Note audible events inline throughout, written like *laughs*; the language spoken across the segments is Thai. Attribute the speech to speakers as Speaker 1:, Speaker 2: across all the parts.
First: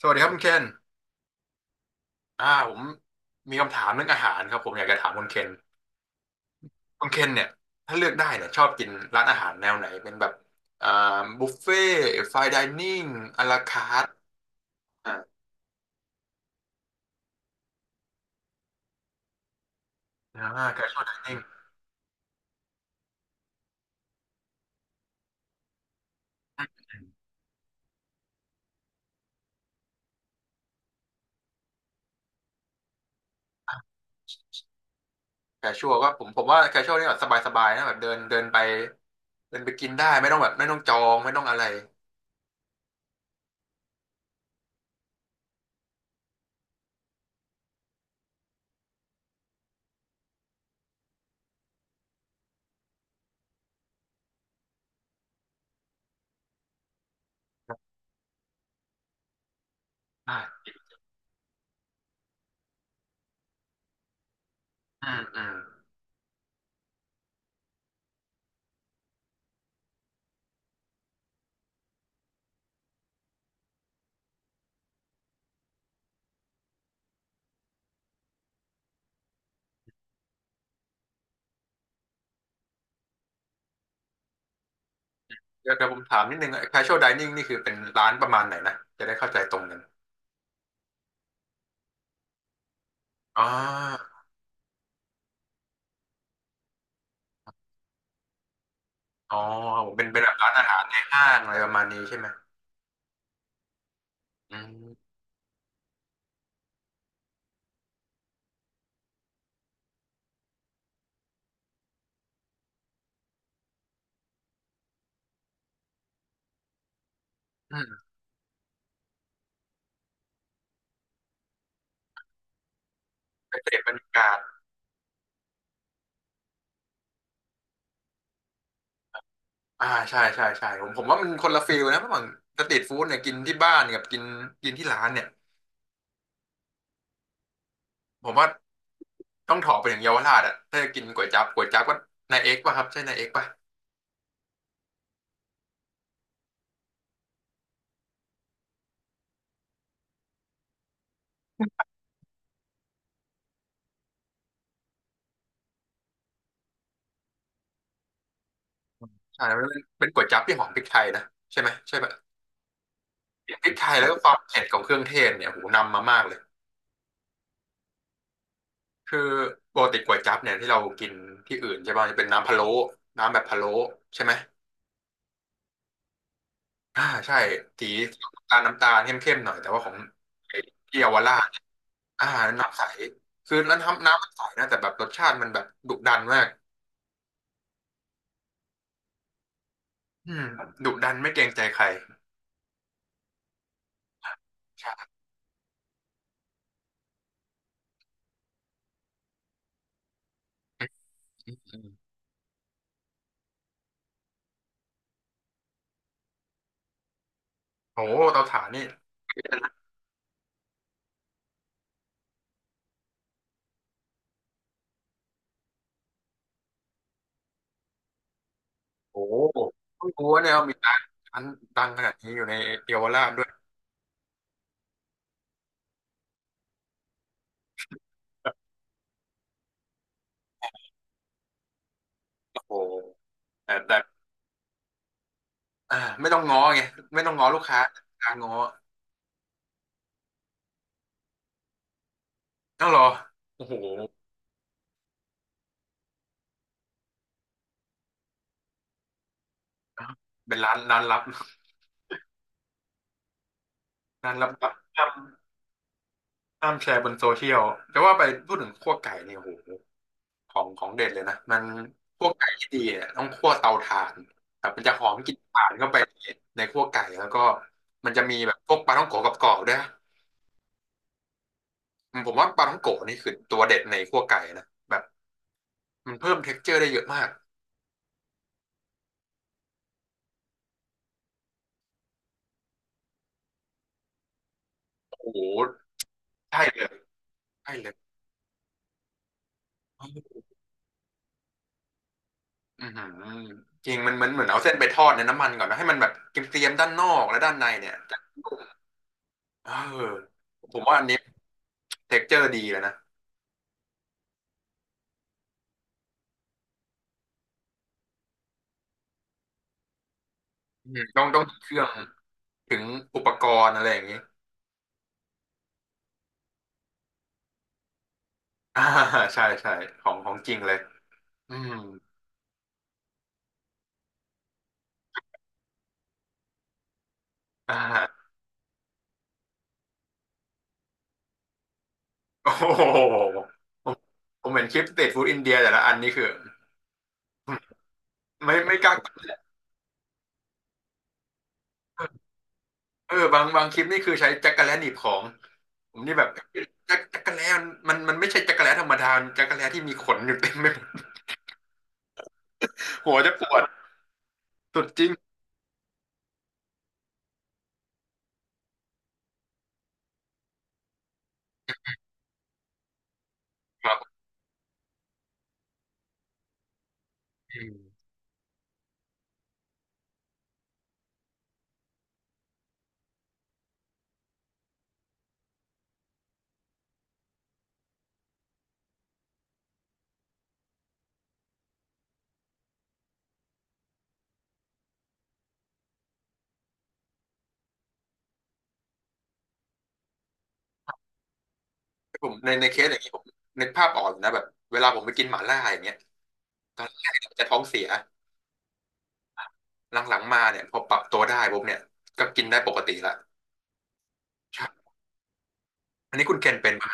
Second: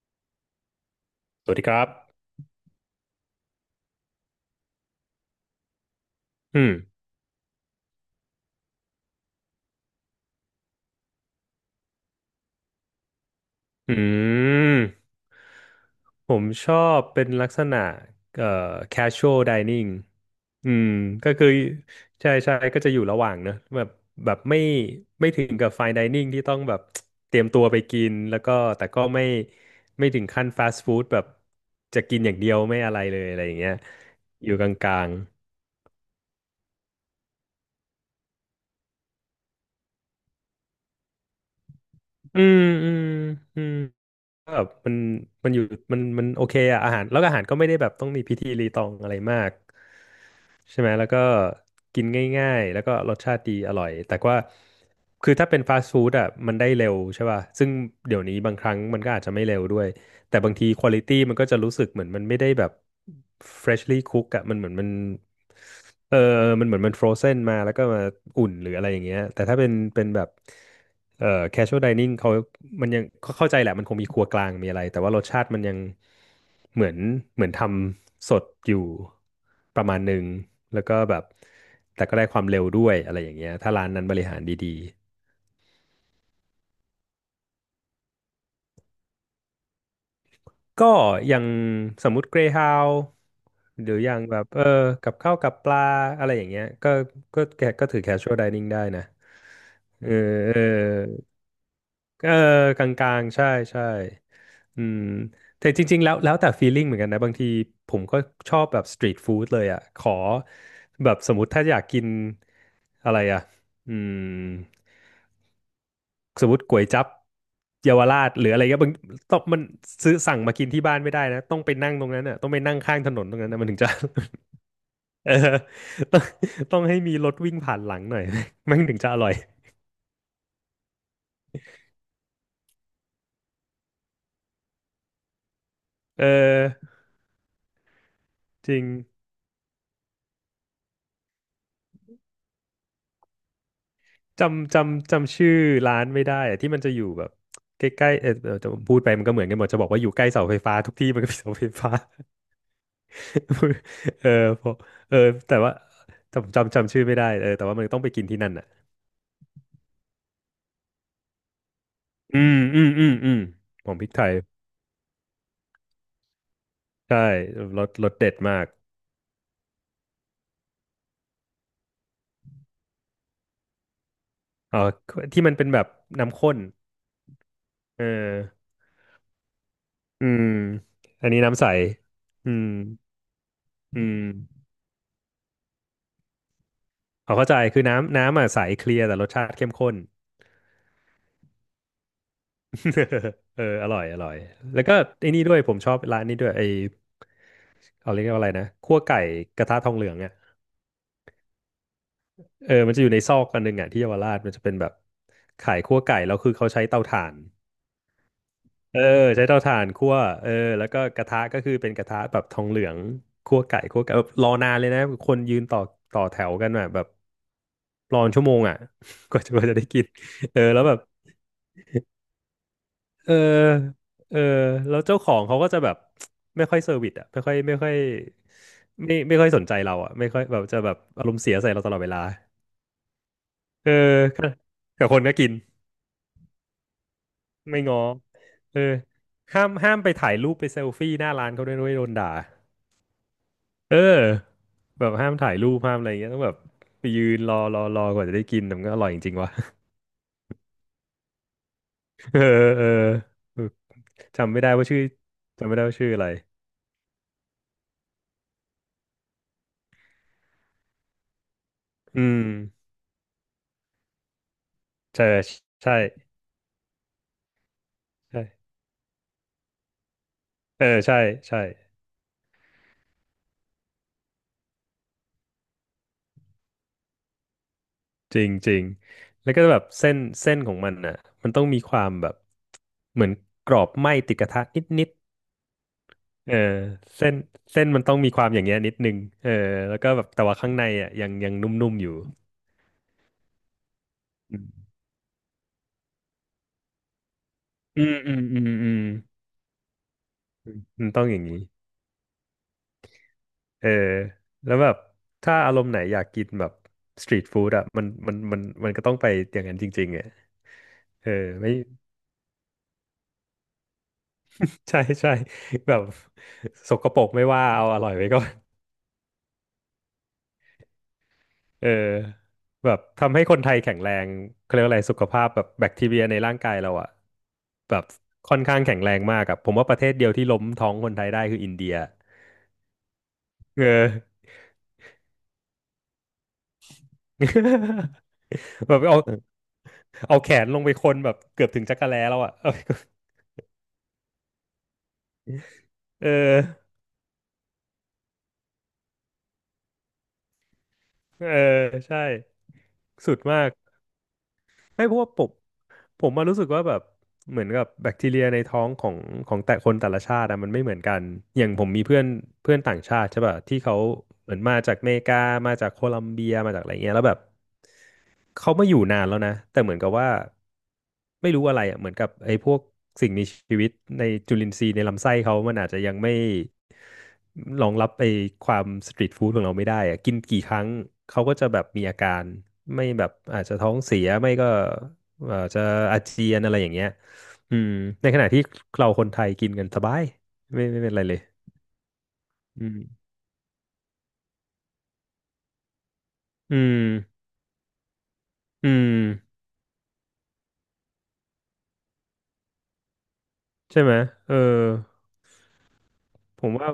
Speaker 1: สวัสดีครับคุณเคน
Speaker 2: สวัสดีครับ
Speaker 1: ผมมีคำถามเรื่องอาหารครับผมอยากจะถามคุณเคน
Speaker 2: อืม
Speaker 1: คุณเคนเนี่ยถ้าเลือกได้เนี่ยชอบกินร้านอาหารแนวไหนเป็นแบบอ่าบุฟเฟ่ไฟน์ไดนิ่งอลาคา
Speaker 2: อื
Speaker 1: ร์ท
Speaker 2: ม
Speaker 1: อ่า
Speaker 2: ผมชอบเป็นลักษณะเอ่อ casual dining อื
Speaker 1: แค
Speaker 2: ม
Speaker 1: ชชวลได
Speaker 2: ก็
Speaker 1: นิ่ง
Speaker 2: คือใช่ใช่ก็จะอยู่ระหว่างเนอะแบบแบบไม่ถึงกับ fine dining ที่ต้องแบบเตรียมตัวไปกินแล้วก็แต่ก็ไม่ถึงขั้น fast food แบบจะกินอย่างเดียวไม่อะไรเลยอะไรอย่างเงี้ยอยู่กลาง
Speaker 1: แคชชวลก็ผมว่าแคชชวลนี่แบบสบายๆนะแบบเดินเดินไปเดินไปกินได้ไม่ต้องแบบไม่ต้องจองไม่ต้องอะไร
Speaker 2: ๆอืมอืมอืมก็แบบมันอยู่มันโอเคอะอาหารแล้วก็อาหารก็ไม่ได้แบบต้องมีพิธีรีตองอะไรมาก ใช่ไหมแล้วก็กินง่ายๆแล้วก็รสชาติดีอร่อยแต่ว่าคือถ้าเป็นฟาสต์ฟู้ดอ่ะมันได้เร็วใช่ป่ะซึ่งเดี๋ยวนี้บางครั้งมันก็อาจจะไม่เร็วด้วย
Speaker 1: อ่
Speaker 2: แต่บางที
Speaker 1: า
Speaker 2: ควอลิตี้มันก็จะรู้สึกเหมือนมันไม่ได้แบบ freshly cook อะมันเหมือนมัน
Speaker 1: อืมอืม
Speaker 2: เออมันเหมือนมัน frozen มาแล้วก็มาอุ่นหรืออะไรอย่างเงี้ยแต่ถ้าเป็นแบบเอ่อ casual dining เขามันยังเขาเข้าใจแหละมันคงมีครัวกลางมีอะไรแต่ว่ารสชาติมันยังเหมือนเหมือนทำสดอยู่ประมาณหนึ่งแล้วก็แบบแต่ก็ได้ความเร็วด้วยอะไรอย่างเงี้ยถ้าร้านนั้นบริหารดี
Speaker 1: เดี๋ยวเดี๋ยวผมถามนิดนึงแคชชวลไดนิ่งนี่คือเป็นร้านประมาณไหนนะจะได้เข้าใจตรงกัน
Speaker 2: ก็อย่างสมมุติเกรฮาว
Speaker 1: อ๋อ
Speaker 2: หรืออย่างแบบเออกับข้าวกับปลาอะไรอย่างเงี้ยก็แกก็ถือ casual dining ได้นะ
Speaker 1: อ๋อผมเป็
Speaker 2: เอ
Speaker 1: น
Speaker 2: อ
Speaker 1: เป็นแบบร้าน
Speaker 2: เอ
Speaker 1: อาหารในห้า
Speaker 2: อ
Speaker 1: งอะไรประมาณนี้ใช่ไหม
Speaker 2: เออกลางๆใช่ใช่
Speaker 1: อื
Speaker 2: อืม
Speaker 1: ม
Speaker 2: แต่จริงๆแล้วแล้วแต่ feeling เหมือนกันนะบางทีผมก็ชอบแบบ street food เลยอ่ะขอแบบสมมติถ้าอยากกินอะไรอ่ะอืม สมมติก๋วยจั๊บ
Speaker 1: อื
Speaker 2: เยาว
Speaker 1: ม
Speaker 2: ราชหรืออะไรก็บางต้องมันซื้อสั่งมากินที่บ้านไม่ได้นะต้องไปนั่งตรงนั้นอ่ะต้องไปนั่งข้างถนนตรงนั้น
Speaker 1: ไป
Speaker 2: นะมัน
Speaker 1: เส
Speaker 2: ถึง
Speaker 1: พบ
Speaker 2: จะ
Speaker 1: รรยากาศ
Speaker 2: *laughs* เออต้องต้องให้มีรถวิ่งผ่านหลังหน่อย *laughs* มันถึงจะอร่อย
Speaker 1: ใช่ใช่ใช่ผมว่ามันคนละฟีลนะเพราะเหมือนสตรีทฟู้ดเนี่ยกินที่บ้านกับกินกินที่ร้านเนี่ย
Speaker 2: เออ
Speaker 1: ผมว่า
Speaker 2: จริง
Speaker 1: ต้องถอไปถึงเยาวราชอ่ะถ้าจะกินก๋วยจั๊บก๋วยจั๊บก็นายเอกป่ะครับใช่นายเอกป่ะ
Speaker 2: จำชื่อร้านไม่ได้อะที่มันจะอยู่แบบใกล้ๆเออเออจะพูดไปมันก็เหมือนกันหมดจะบอกว่าอยู่ใกล้เสาไฟฟ้าทุกที่มันก็มีเสาไฟฟ้า *laughs* เออพอเออแต่ว่าจำชื่อไม่ได้เออแต่ว่ามันต้องไปกินที่นั่นอ่ะ
Speaker 1: ใช่มันเป็นก๋วยจั๊บที่หอมพริกไทยนะใช่ไหมใช่ป่ะ
Speaker 2: อืมอืมอืมอืม
Speaker 1: พริกไท
Speaker 2: ผม
Speaker 1: ย
Speaker 2: พ
Speaker 1: แล้
Speaker 2: ริ
Speaker 1: ว
Speaker 2: ก
Speaker 1: ก็
Speaker 2: ไท
Speaker 1: ควา
Speaker 2: ย
Speaker 1: มเผ็ดของเครื่องเทศเนี่ยโหนำมามากเลย
Speaker 2: ใช่รสรสเด็ดมาก
Speaker 1: คือปกติก๋วยจั๊บเนี่ยที่เรากินที่อื่นใช่ป่ะจะเป็นน้ำพะโล้น้ำแบบพะโล้ใช่ไหม
Speaker 2: อ๋อที่มันเป็นแบบน้ำข้น
Speaker 1: อ่าใช่สี
Speaker 2: เออ
Speaker 1: น้ำตาลเข้มๆหน่อยแต่ว่าของ
Speaker 2: อืม
Speaker 1: ที่เยาว
Speaker 2: อัน
Speaker 1: รา
Speaker 2: นี้
Speaker 1: ช
Speaker 2: น้ำใส
Speaker 1: อ่า
Speaker 2: อืม
Speaker 1: น้ำใสคือแล้ว
Speaker 2: อื
Speaker 1: น้ำ
Speaker 2: ม
Speaker 1: น้ำมันใสนะแต่แบบรสชาติมันแบบดุดันมาก
Speaker 2: เอาเข้าใจคือน้ำอ่ะใสเคลียร์แต่รสชาติเข้มข้น
Speaker 1: อืมดุดันไม่เกรงใจใคร
Speaker 2: *laughs* เอออร่อยอร่อยแล้วก็
Speaker 1: ใช่
Speaker 2: ไอ้นี่ด้วยผมชอบร้านนี้ด้วยไอเอาเรียกว่าอะไรนะคั่วไก่กระทะทองเหลืองอ่ะ
Speaker 1: อืม
Speaker 2: เออมันจะอยู่ในซอกอันหนึงอ่ะที่เยาวราชมันจะเป็นแบบขายคั่วไก่แล้วคือเขาใช้เตาถ่าน
Speaker 1: โอ้โหเตาถ่านนี่
Speaker 2: เออใช้เตาถ่านคั่วเออแล้วก็กระทะก็คือเป็นกระทะแบบทองเหลืองคั่วไก่คั่วไก่แบบรอนานเลยนะคนยืนต่อแถวกันอะแบบรอนชั่วโมงอ่ะ
Speaker 1: โอ้
Speaker 2: *laughs*
Speaker 1: โห
Speaker 2: กว่าจะได้กิน
Speaker 1: เพิ่งรู้ว่าเนี่ย
Speaker 2: เออ
Speaker 1: มี
Speaker 2: แล้วแบ
Speaker 1: ร้าน
Speaker 2: บ
Speaker 1: ร้านดังขนาดนี้อยู่ในเยาวรา
Speaker 2: เอ
Speaker 1: ช
Speaker 2: อ
Speaker 1: ด้วย
Speaker 2: เออแล้วเจ้าของเขาก็จะแบบไม่ค่อยเซอร์วิสอ่ะไม่ค่อยสนใจเราอ่ะไม่ค่อยแบบจะแบบอารมณ์เสียใส่เราตลอดเวลา
Speaker 1: โอ้โหแต่
Speaker 2: เอ
Speaker 1: แต่
Speaker 2: อกับคนก็กิน
Speaker 1: อ่าไม่ต้องง้อไงไม่ต้องง้อลูกค้า
Speaker 2: ไม่ง้อ
Speaker 1: การง้อ
Speaker 2: เออห้ามไปถ่ายรูปไปเซลฟี่หน้าร้านเขาด้วยนะเว้ยโดนด่า
Speaker 1: ต้องรอโอ้โห
Speaker 2: เออแบบห้ามถ่ายรูปห้ามอะไรอย่างเงี้ยต้องแบบไปยืนรอกว่าจะได้กินแต่มันก็อร่อยจริงๆวะ
Speaker 1: เป็นร้านลับ
Speaker 2: *laughs* เออเออเออ
Speaker 1: ร้านลับ
Speaker 2: จำไม่ได้ว่าชื่อ
Speaker 1: ห้าม
Speaker 2: จำไม่ได้ว่าชื่ออะไร
Speaker 1: ห้ามแชร์บนโซเชียลจะว่าไปพูดถึงคั่วไก่เนี่ยโอ้โห ของเด็ดเลยนะมันพ
Speaker 2: อื
Speaker 1: วก
Speaker 2: ม
Speaker 1: ไก่ที่ดีเนี่ยต้องคั่วเตาถ่านครับมันจะหอม
Speaker 2: ใช่
Speaker 1: กลิ่นถ่านเข้า
Speaker 2: ใช่
Speaker 1: ไปในคั่วไก่แล้วก็มันจะมี
Speaker 2: ใช่
Speaker 1: แบบพวกปลาท่องโกะกับกรอบๆด้วยนะ
Speaker 2: เออใช่ใช่
Speaker 1: อืมผมว่าปลาท่องโกะนี่คือตัวเด็ดในคั่วไก่นะแบบมันเพิ่มเท็กซ์เจอร์ได้เยอะมาก
Speaker 2: จริงจริงแล้วก็แบบเส้นของมันอ่ะมันต้องมีความแบบเหมือนกรอบไหม้ติดกระทะนิดนิด
Speaker 1: โอ้โห
Speaker 2: เออ
Speaker 1: ใช่เลย
Speaker 2: เส้น
Speaker 1: ใช่
Speaker 2: เส้น
Speaker 1: เลย
Speaker 2: มันต้องมีความอย่างเงี้ยนิดนึงเออแล้วก็แบบแต่ว่าข้างในอ่ะยังนุ่มๆอยู่
Speaker 1: อือหือจริงมันเหมือนเหมือนเอาเส้นไปทอดในน้ำมันก่อนนะให้มันแบบเกรียมๆด้านนอกและด้านในเนี่ย
Speaker 2: อืม
Speaker 1: จะ
Speaker 2: อืม
Speaker 1: นุ่
Speaker 2: อื
Speaker 1: ม
Speaker 2: มอืม
Speaker 1: เออผมว่าอั
Speaker 2: มั
Speaker 1: น
Speaker 2: น
Speaker 1: นี้
Speaker 2: ต้องอย่างนี้
Speaker 1: เท็กซ์เจอร์ดีแลวนะ
Speaker 2: เออแล้วแบบถ้าอารมณ์ไหนอยากกินแบบสตรีทฟู้ดอ่ะมันก็ต้องไปอย่างนั้นจริงๆอ่ะ
Speaker 1: อืมต้อ
Speaker 2: เอ
Speaker 1: ง
Speaker 2: อ
Speaker 1: ต้องถึงเค
Speaker 2: ไม่
Speaker 1: รื่องถึงอุปกรณ์อะไรอย่างนี้
Speaker 2: *laughs* ใช่ใช่แบบสกปรกไม่ว่าเอาอร่อยไว้ก่อน
Speaker 1: อ่าใช่ใช่ของจริงเลยอืม
Speaker 2: เออแบบทำให้คนไทยแข็งแรงเขาเรียกว่าอะไรสุขภาพแบบแบคทีเรียในร่างกายเราอ่ะ
Speaker 1: อ่
Speaker 2: แบบ
Speaker 1: า
Speaker 2: ค่อนข้างแข็งแรงมากอะผมว่าประเทศเดียวที่ล้มท้องคนไทยได้คืออินเดีย
Speaker 1: โอ้โห
Speaker 2: เอ
Speaker 1: ผมผ
Speaker 2: อ
Speaker 1: มเห็นคลิปสตรีทฟู้ดอินเดียแต่ละอันนี่คือไม่ก
Speaker 2: *laughs*
Speaker 1: ล้า
Speaker 2: แบบ
Speaker 1: กิ
Speaker 2: เอา
Speaker 1: นเลย
Speaker 2: เอาแขนลงไปคนแบบเกือบถึงจักรแล้วอ่ะเออ
Speaker 1: เออบางคลิปนี่คือใช้จักระแลหนีบของผมนี่แบ
Speaker 2: เอ
Speaker 1: บ
Speaker 2: อ
Speaker 1: จักระแลมันมันไม่ใช่จักระแลธรรมดามันจักระแลที่มีขนอยู่เต็มไปหมด
Speaker 2: เออ ใช่
Speaker 1: หัวจะ
Speaker 2: สุด
Speaker 1: ปวด
Speaker 2: มาก
Speaker 1: สุดจ
Speaker 2: ไม่
Speaker 1: ริง
Speaker 2: เพราะว่าผม ผมมารู้สึกว่าแบบ เหมือนกับแบคทีเรียในท้องของของแต่คนแต่ละชาติอะมันไม่เหมือนกัน อย่างผมมีเพื่อน เพื่อนต่างชาติใช่ป่ะที่
Speaker 1: ครั
Speaker 2: เขา
Speaker 1: บ
Speaker 2: เหมือนมาจากอเมริกามาจากโคลอมเบีย มาจากอะไรเงี้ยแล้วแบบ
Speaker 1: อืม
Speaker 2: เขามาอยู่นานแล้วนะแต่เหมือนกับว่าไม่รู้อะไรอ่ะเหมือนกับไอ้พวกสิ่งมีชีวิตในจุลินทรีย์ในลำไส้เขามันอาจจะยังไม่รองรับไอ้ความสตรีทฟู้ดของเราไม่ได้อ่ะกินกี่ครั้งเขาก็จะแบบมีอาการไม่แบบอาจจะท้องเสียไม่ก็อาจจะอาเจียนอะไรอย่างเงี้ยอืมในขณะที่เราคนไทยกินกันสบายไม่เป็นไรเลย
Speaker 1: ผมในเค
Speaker 2: อื
Speaker 1: สอ
Speaker 2: ม
Speaker 1: ย่างนี้ผมนึกภาพออกอยู่นะแบบเวลาผมไปกินหม่าล่าอย่างเงี้ย
Speaker 2: อื
Speaker 1: ตอนแรก
Speaker 2: ม
Speaker 1: จะท้องเสีย
Speaker 2: อืม
Speaker 1: หลังๆมาเนี่ยพอปรับตัวได้ปุ๊บเนี่ยก็กินได้ปกติละ
Speaker 2: ใช่ไหมเออ
Speaker 1: อันนี้คุณเคน
Speaker 2: ผ
Speaker 1: เป็
Speaker 2: ม
Speaker 1: น
Speaker 2: ว่า
Speaker 1: ปะ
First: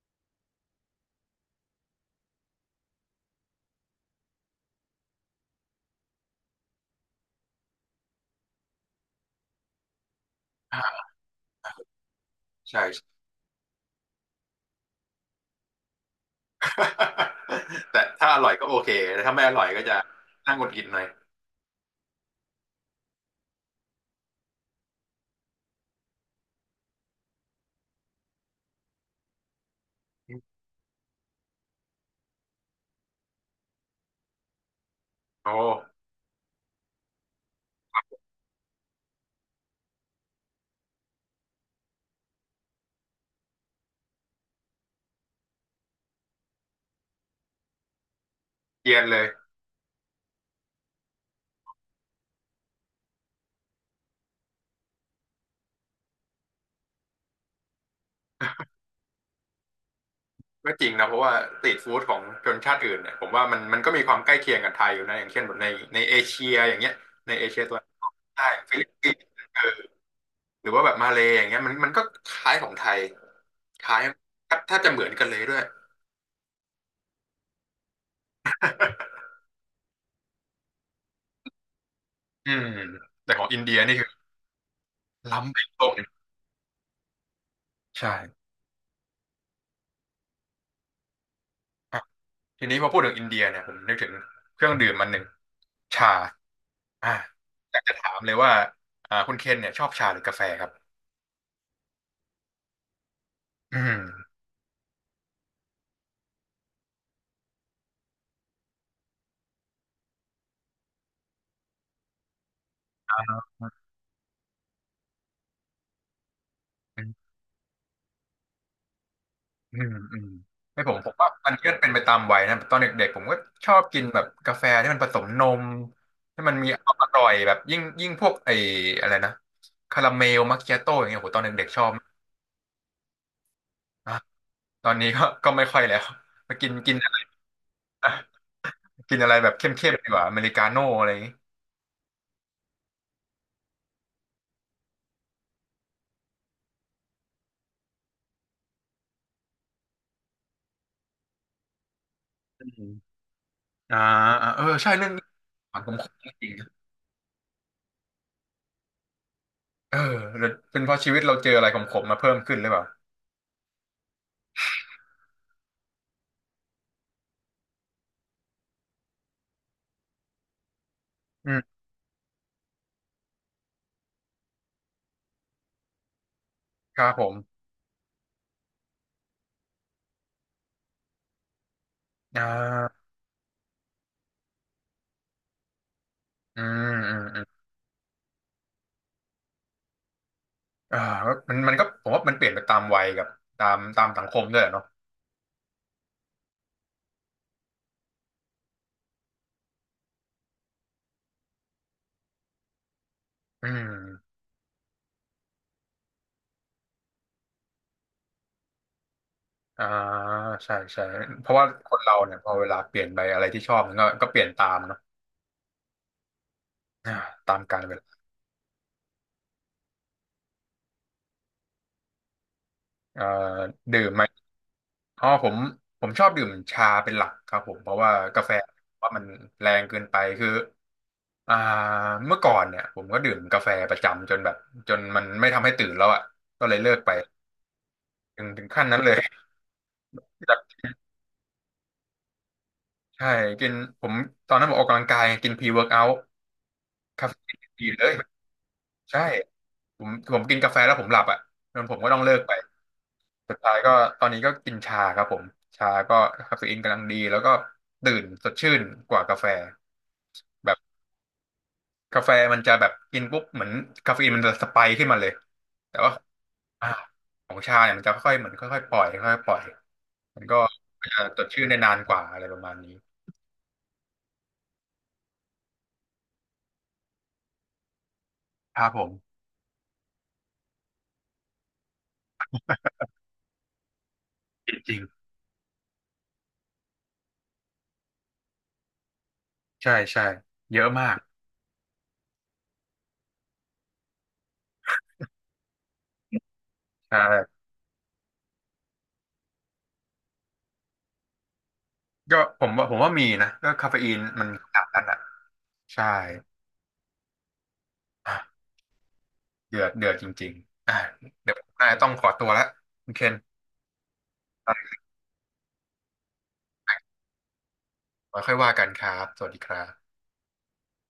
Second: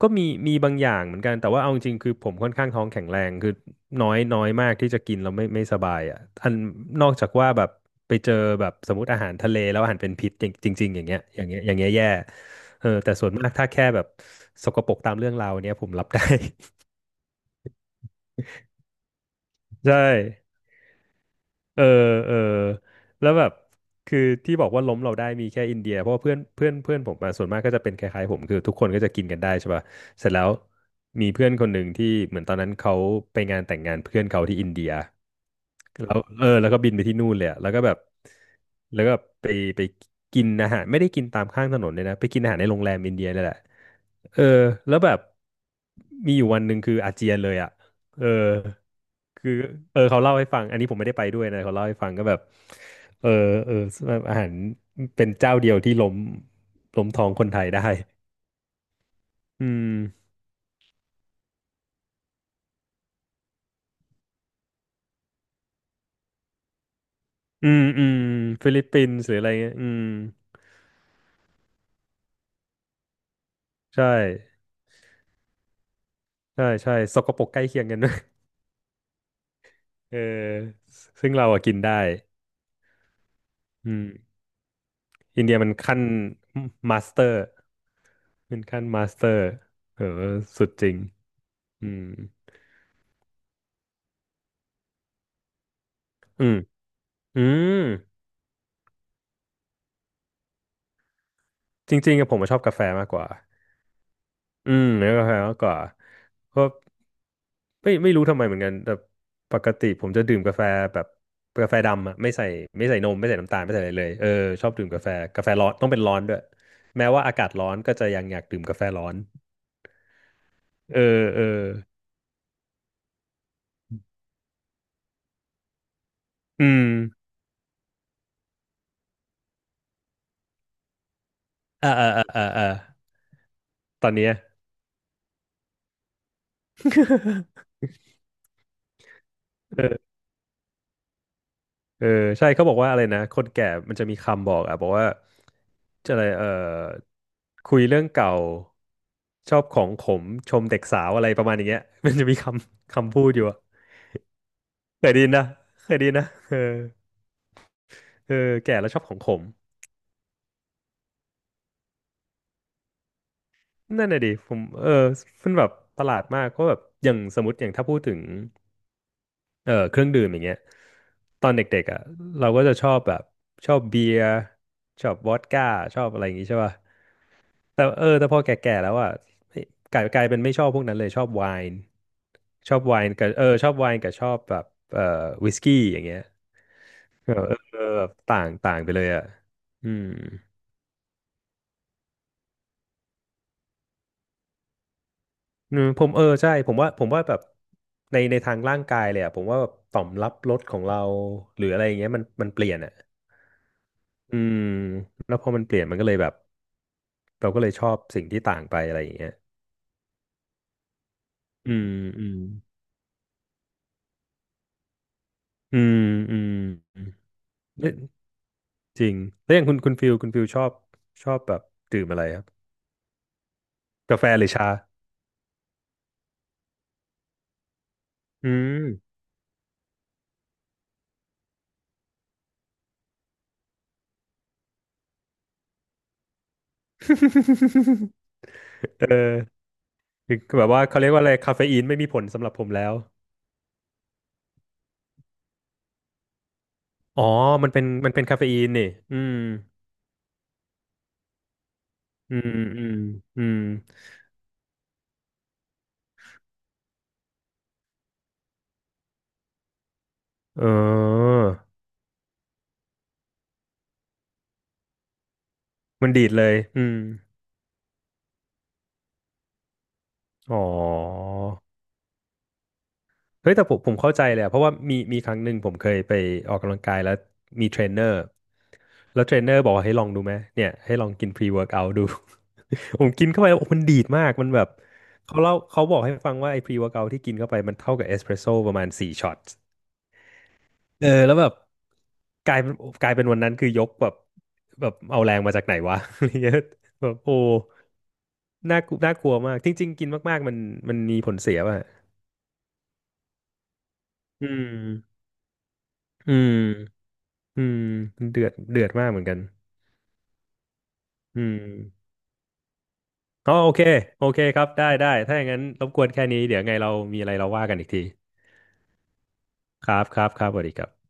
Speaker 2: ก็มีมีบางอย่างเหมือนกันแต่ว่าเอาจริงๆคือผมค่อนข้างท้องแข็งแรงคือน้อยน้อยมากที่จะกินแล้วไม่สบายอ่ะอันนอกจากว่าแบบไปเจอแบบสมมติอาหารทะเลแล้วอาหารเป็นพิษจริงจริง
Speaker 1: ใช่
Speaker 2: ๆอย่างเงี้ยอย่างเงี้ยอย่างเงี้ยแย่
Speaker 1: *laughs* ใช่
Speaker 2: เออแต่ส่วนมากถ้าแค่แบบสกปรกตามเรื่องราวเนี้ยผมรับได้
Speaker 1: *laughs* แต่ถ้าอร่อยก็โอเคแต่ถ้าไม่อร่อยก็
Speaker 2: *laughs*
Speaker 1: จะ
Speaker 2: ใช่
Speaker 1: น่าหงุดหงิดหน่อย
Speaker 2: เออเออแล้วแบบคือที่บอกว่าล้มเราได้มีแค่อินเดียเพราะว่าเพื่อนเพื่อนเพื่อนผมมาส่วนมากก็จะเป็นคล้ายๆผมคือทุกคนก็จะกินกันได้ใช่ป่ะเสร็จแล้วมีเพื่อนคนหนึ่งที่เหมือนตอนนั้นเขาไปงานแต่งงานเพื่อนเขาที่อินเดีย
Speaker 1: โอ้
Speaker 2: แล้วเออแล้วก็บินไปที่นู่นเลยอะแล้วก็แบบแล้วก็ไปไปกินอาหารไม่ได้กินตามข้างถนนเลยนะไปกินอาหารในโรงแรมอินเดียนี่แหละ เออแล้วแบบมีอยู่วันหนึ่งคืออาเจียนเลยอ่ะเออ
Speaker 1: เย็นเลย
Speaker 2: คือเออเขาเล่าให้ฟังอันนี้ผมไม่ได้ไปด้วยนะเขาเล่าให้ฟังก็แบบเออเออแบบอาหารเป็นเจ้าเดียวที่ล้มท้องคนไทยได้อืม
Speaker 1: ก็จริงนะเพราะว่าสตรีทฟู้ดของชนชาติอื่นเนี่ยผมว่ามันก็มีความใกล้เคียงกับไทยอยู่นะอย่างเช่นแบบในเอเชียอย่างเงี้ยในเอเชีย
Speaker 2: อื
Speaker 1: ตัวน
Speaker 2: มอื
Speaker 1: ออก
Speaker 2: ม
Speaker 1: ใต้
Speaker 2: ฟิ
Speaker 1: ฟิ
Speaker 2: ลิ
Speaker 1: ลิ
Speaker 2: ป
Speaker 1: ป
Speaker 2: ปิ
Speaker 1: ปิ
Speaker 2: น
Speaker 1: นส์
Speaker 2: ส์หรืออะไร
Speaker 1: เอ
Speaker 2: เงี้ย
Speaker 1: อ
Speaker 2: อืม
Speaker 1: หรือว่าแบบมาเลย์อย่างเงี้ยมันก็คล้ายของไทยคล้าย
Speaker 2: ใช่
Speaker 1: แทบจะเหมือนกันเลยด้วย
Speaker 2: ใช่ใช่สกปรกใกล้เคียงกันด้วย
Speaker 1: *laughs*
Speaker 2: *laughs* เออซึ่งเราอะกินได้
Speaker 1: อืมแต่ของอินเดีย
Speaker 2: อื
Speaker 1: นี่
Speaker 2: ม
Speaker 1: คือ
Speaker 2: อิน
Speaker 1: ล้ำ
Speaker 2: เดีย
Speaker 1: ไป
Speaker 2: มัน
Speaker 1: ตรง
Speaker 2: ขั้นมาสเตอร์
Speaker 1: ใช่
Speaker 2: เป็นขั้นมาสเตอร์เออสุดจริงอื
Speaker 1: อ่ะ
Speaker 2: ม
Speaker 1: ทีนี้พอพูดถึงอินเดียเนี่ยผมนึกถึงเครื่องดื่มมันหนึ่ง ชา
Speaker 2: อืม
Speaker 1: อ่า
Speaker 2: อืม
Speaker 1: อยากจะถามเลยว่าคุณเคนเนี่ยชอบชาหรือกาแฟครับ
Speaker 2: จริงๆอะผมอะชอบกาแฟมากกว่า
Speaker 1: อืม
Speaker 2: อืมเนื้อกาแฟมากกว่าเพราะไม่รู้ทำไมเหมือนกันแต่ปกติผมจะดื่มกาแฟแบบกาแฟดำอะไม่ใส่ไม่ใส่นมไม่ใส่น้ำตาลไม่ใส่อะไรเลยเออชอบดื่มกาแฟกาแฟร้อนต้องเป็นร้อนด้วย
Speaker 1: อื
Speaker 2: แม้ว่า
Speaker 1: ม
Speaker 2: อากาศร้อนก็จะยังอยากดื่มกาแฟร้อน
Speaker 1: อืมอืมไม่ผม
Speaker 2: เอ
Speaker 1: ผม
Speaker 2: อ
Speaker 1: ว่า
Speaker 2: เออ
Speaker 1: มันก็เป็นไปตามวัยนะตอนเด็กๆผมก็ชอบกินแบบกาแฟที่มันผสมนมที่มัน
Speaker 2: อื
Speaker 1: มี
Speaker 2: ม
Speaker 1: ความอร่อยแบบยิ่งยิ่งพวกไอ้อะไรนะคาราเมลมัคคิอาโต้อย่างเงี้ยโหตอนเด็กๆชอ
Speaker 2: อ่า
Speaker 1: บ
Speaker 2: อ่าอ่าอ่าอ่าตอน
Speaker 1: นะ
Speaker 2: เนี้ย
Speaker 1: ตอนนี้ก็ *laughs* ก็ไม่ค่อยแล้วมากินกินอะไรกินอะไรแบบเข้มๆดี
Speaker 2: *laughs*
Speaker 1: กว่าอเมริกาโน่อะไรอย่างงี้
Speaker 2: เออใช่เขาบอกว่าอะไรนะคนแก่มันจะมีคำบอกอ่ะบอกว่าจะอะไรเออคุยเรื่องเก่าชอบของขมชมเด็กสาวอะไรประมาณอย่างเงี้ย *laughs* มันจะมีค
Speaker 1: อืม
Speaker 2: ำคำพูดอยู่อะ
Speaker 1: อ่าอ่าเออใช่
Speaker 2: เค
Speaker 1: เรื่อ
Speaker 2: ย
Speaker 1: ง
Speaker 2: ไดี
Speaker 1: นี้
Speaker 2: นนะเค
Speaker 1: ผม
Speaker 2: ยไดีนนะ
Speaker 1: จริ
Speaker 2: เอ
Speaker 1: ง
Speaker 2: อเออแก่แล้วชอบของขม
Speaker 1: เออหรือเป็นเพราะชีวิตเราเจออะไรขมๆมาเพิ่มขึ้นหรือเปล่า
Speaker 2: นั่นน่ะดิผมเออมันแบบประหลาดมากก็แบบอย่างสมมติอย่างถ้าพูดถึงเออเครื่องดื่มอย่างเงี้ยตอ
Speaker 1: อื
Speaker 2: น
Speaker 1: ม
Speaker 2: เด็กๆอ่ะเราก็จะชอบแบบชอบเบียร์ชอบวอดก้าชอบอะไรอย่างงี้ใช่ป่ะ
Speaker 1: ครับผม
Speaker 2: แต่เออแต่พอแก่ๆแล้วอ่ะกลายกลายเป็นไม่ชอบพวกนั้นเลยชอบไวน์
Speaker 1: อ่
Speaker 2: ชอบไว
Speaker 1: า
Speaker 2: น์กับเออชอบไวน์กับชอบแบบเอ่อวิสกี้อย่างเงี้ย
Speaker 1: อืมอืม
Speaker 2: เออ
Speaker 1: อืม
Speaker 2: เออเออแบบต่างต่างไปเลยอ่ะอืม
Speaker 1: อ่ามันก็ผมว่ามันเปลี่ยนไปตามวัยกับตามสังคมด้วยแหละเนาะ
Speaker 2: อืมผมเออใช่ผมว่าแบบในในทางร่างกายเลยอ่ะผมว่าแบบต่อมรับรสของเราหรืออะไรอย่างเงี้ยมันเปลี่ยนอ่ะ
Speaker 1: อืม
Speaker 2: อืมแล้วพอมันเปลี่ยนมันก็เลยแบบเราก็เลยชอบสิ่งที่ต่างไปอะไรอย่างเงี้ย
Speaker 1: อ่าใช่ใช่เพราะว่า
Speaker 2: อืม
Speaker 1: คนเรา
Speaker 2: อื
Speaker 1: เนี่
Speaker 2: ม
Speaker 1: ยพอเวลาเปลี่ยนไปอะไรที่ชอบมันก็เปลี่ยนตามเนาะ
Speaker 2: อืมอื
Speaker 1: อ่าตามกาล
Speaker 2: ม
Speaker 1: เวลา
Speaker 2: จริงแล้วอย่างคุณคุณฟิลชอบชอบแบบดื่มอะไรครับ
Speaker 1: เอ่อดื่ม
Speaker 2: กา
Speaker 1: ไหม
Speaker 2: แฟหรือชา
Speaker 1: อ๋อผมชอบดื่มชาเป็นหลักครับผมเพราะว่ากา
Speaker 2: อื
Speaker 1: แฟ
Speaker 2: ม
Speaker 1: ว่ามันแรงเกินไปคือ อ่าเมื่อก่อนเนี่ยผมก็ดื่มกาแฟประจำจนแบบจนมันไม่ทำให้ตื่นแล้วอ่ะก็เลยเลิกไป
Speaker 2: *laughs*
Speaker 1: ถึงขั้นนั้น
Speaker 2: เอ
Speaker 1: เล
Speaker 2: อ
Speaker 1: ย
Speaker 2: คือ
Speaker 1: แบ
Speaker 2: แบบ
Speaker 1: บ
Speaker 2: ว่าเขาเรียกว่าอะไรคาเฟอีนไม่มีผลสำหรับผมแล้ว
Speaker 1: ใช่กินผมตอนนั้นผมออกกำลังกายกินพรีเวิร์กเอาท์
Speaker 2: อ๋อ
Speaker 1: คาเฟอีน
Speaker 2: มันเป็
Speaker 1: ดี
Speaker 2: น
Speaker 1: เล
Speaker 2: มั
Speaker 1: ย
Speaker 2: นเป็นคาเฟอีนนี่อื
Speaker 1: ใช่
Speaker 2: ม
Speaker 1: ผมกินกาแฟแล้วผมหลับอ่ะงั้นผมก็ต้องเลิ
Speaker 2: อื
Speaker 1: กไป
Speaker 2: มอืมอื
Speaker 1: สุ
Speaker 2: ม
Speaker 1: ดท้ายก็ตอนนี้ก็กินชาครับผมชาก็คาเฟอีนกำลังดีแล้วก็ตื่นสดชื่นกว่ากาแฟ
Speaker 2: เอ
Speaker 1: แบบ
Speaker 2: อ
Speaker 1: กาแฟมันจะแบบกินปุ๊บเหมือนคาเฟอีนมันจะสไปค์ขึ้นมาเลยแต่
Speaker 2: มั
Speaker 1: ว่า
Speaker 2: นดีดเลยอื
Speaker 1: อ่า
Speaker 2: ม
Speaker 1: ของชาเนี่ยมันจะค่อยๆเหมือนค่อยๆปล่อยค่อยๆปล่อยมัน
Speaker 2: อ๋
Speaker 1: ก็
Speaker 2: อ
Speaker 1: จะจดชื่อได้นานกว่าอะไรประมาณนี้
Speaker 2: เฮ้ยแต่ผมเข้าใจเลยอะเพราะว่ามีมีครั้งหนึ่งผมเคยไปออกกำลังกายแล้วมีเทรนเนอร์
Speaker 1: ครับผม
Speaker 2: แล้วเทรนเนอร์บอกว่าให้ลองดูไหมเนี่ยให้ลองกินพรีเวิร์กเอาท์ดู *laughs* ผมกินเข้าไปโอ้มันดีดมากมันแบบ
Speaker 1: จริง
Speaker 2: เขาเล่าเขาบอกให้ฟังว่าไอ้พรีเวิร์กเอาท์ที่กินเข้าไปมันเท่ากับเอสเปรสโซ่ประมาณสี่ช็อต
Speaker 1: ใช่ใช่เยอะ
Speaker 2: เอ
Speaker 1: มา
Speaker 2: อ
Speaker 1: ก
Speaker 2: แล้วแบบกลายเป็นกลายเป็นวันนั้นคือยกแบบแบบเอาแรงมาจากไหนวะ *laughs* อะไรเงี้ยแบบโอ้
Speaker 1: ใช่
Speaker 2: น่ากลัวน่ากลัวมากจริงๆกินมากๆมันมีผลเสียว่ะ
Speaker 1: ก็ผมว่ามีนะก็คาเฟอีนมั
Speaker 2: อื
Speaker 1: นขนาดนั้น
Speaker 2: ม
Speaker 1: อ่ะใช่
Speaker 2: อืม อืมเดือด
Speaker 1: อ่ะ
Speaker 2: เดือดมากเหมือนกัน
Speaker 1: เดือดเดือดจริงๆอ่ะ
Speaker 2: อื
Speaker 1: เดี๋ย
Speaker 2: ม
Speaker 1: วผมน่าจะต้องขอตัวแล้วคุณเคน
Speaker 2: อ๋อโอเคโอเคครับได้ได้ถ้าอย่างนั้นรบกวนแค่นี้เดี๋ยวไงเรามีอะไรเราว่ากันอีกที
Speaker 1: ไว้ค่อยว่ากันครับสวัสดีครั
Speaker 2: ครับ
Speaker 1: บ
Speaker 2: ครับครับสวัสดีครับ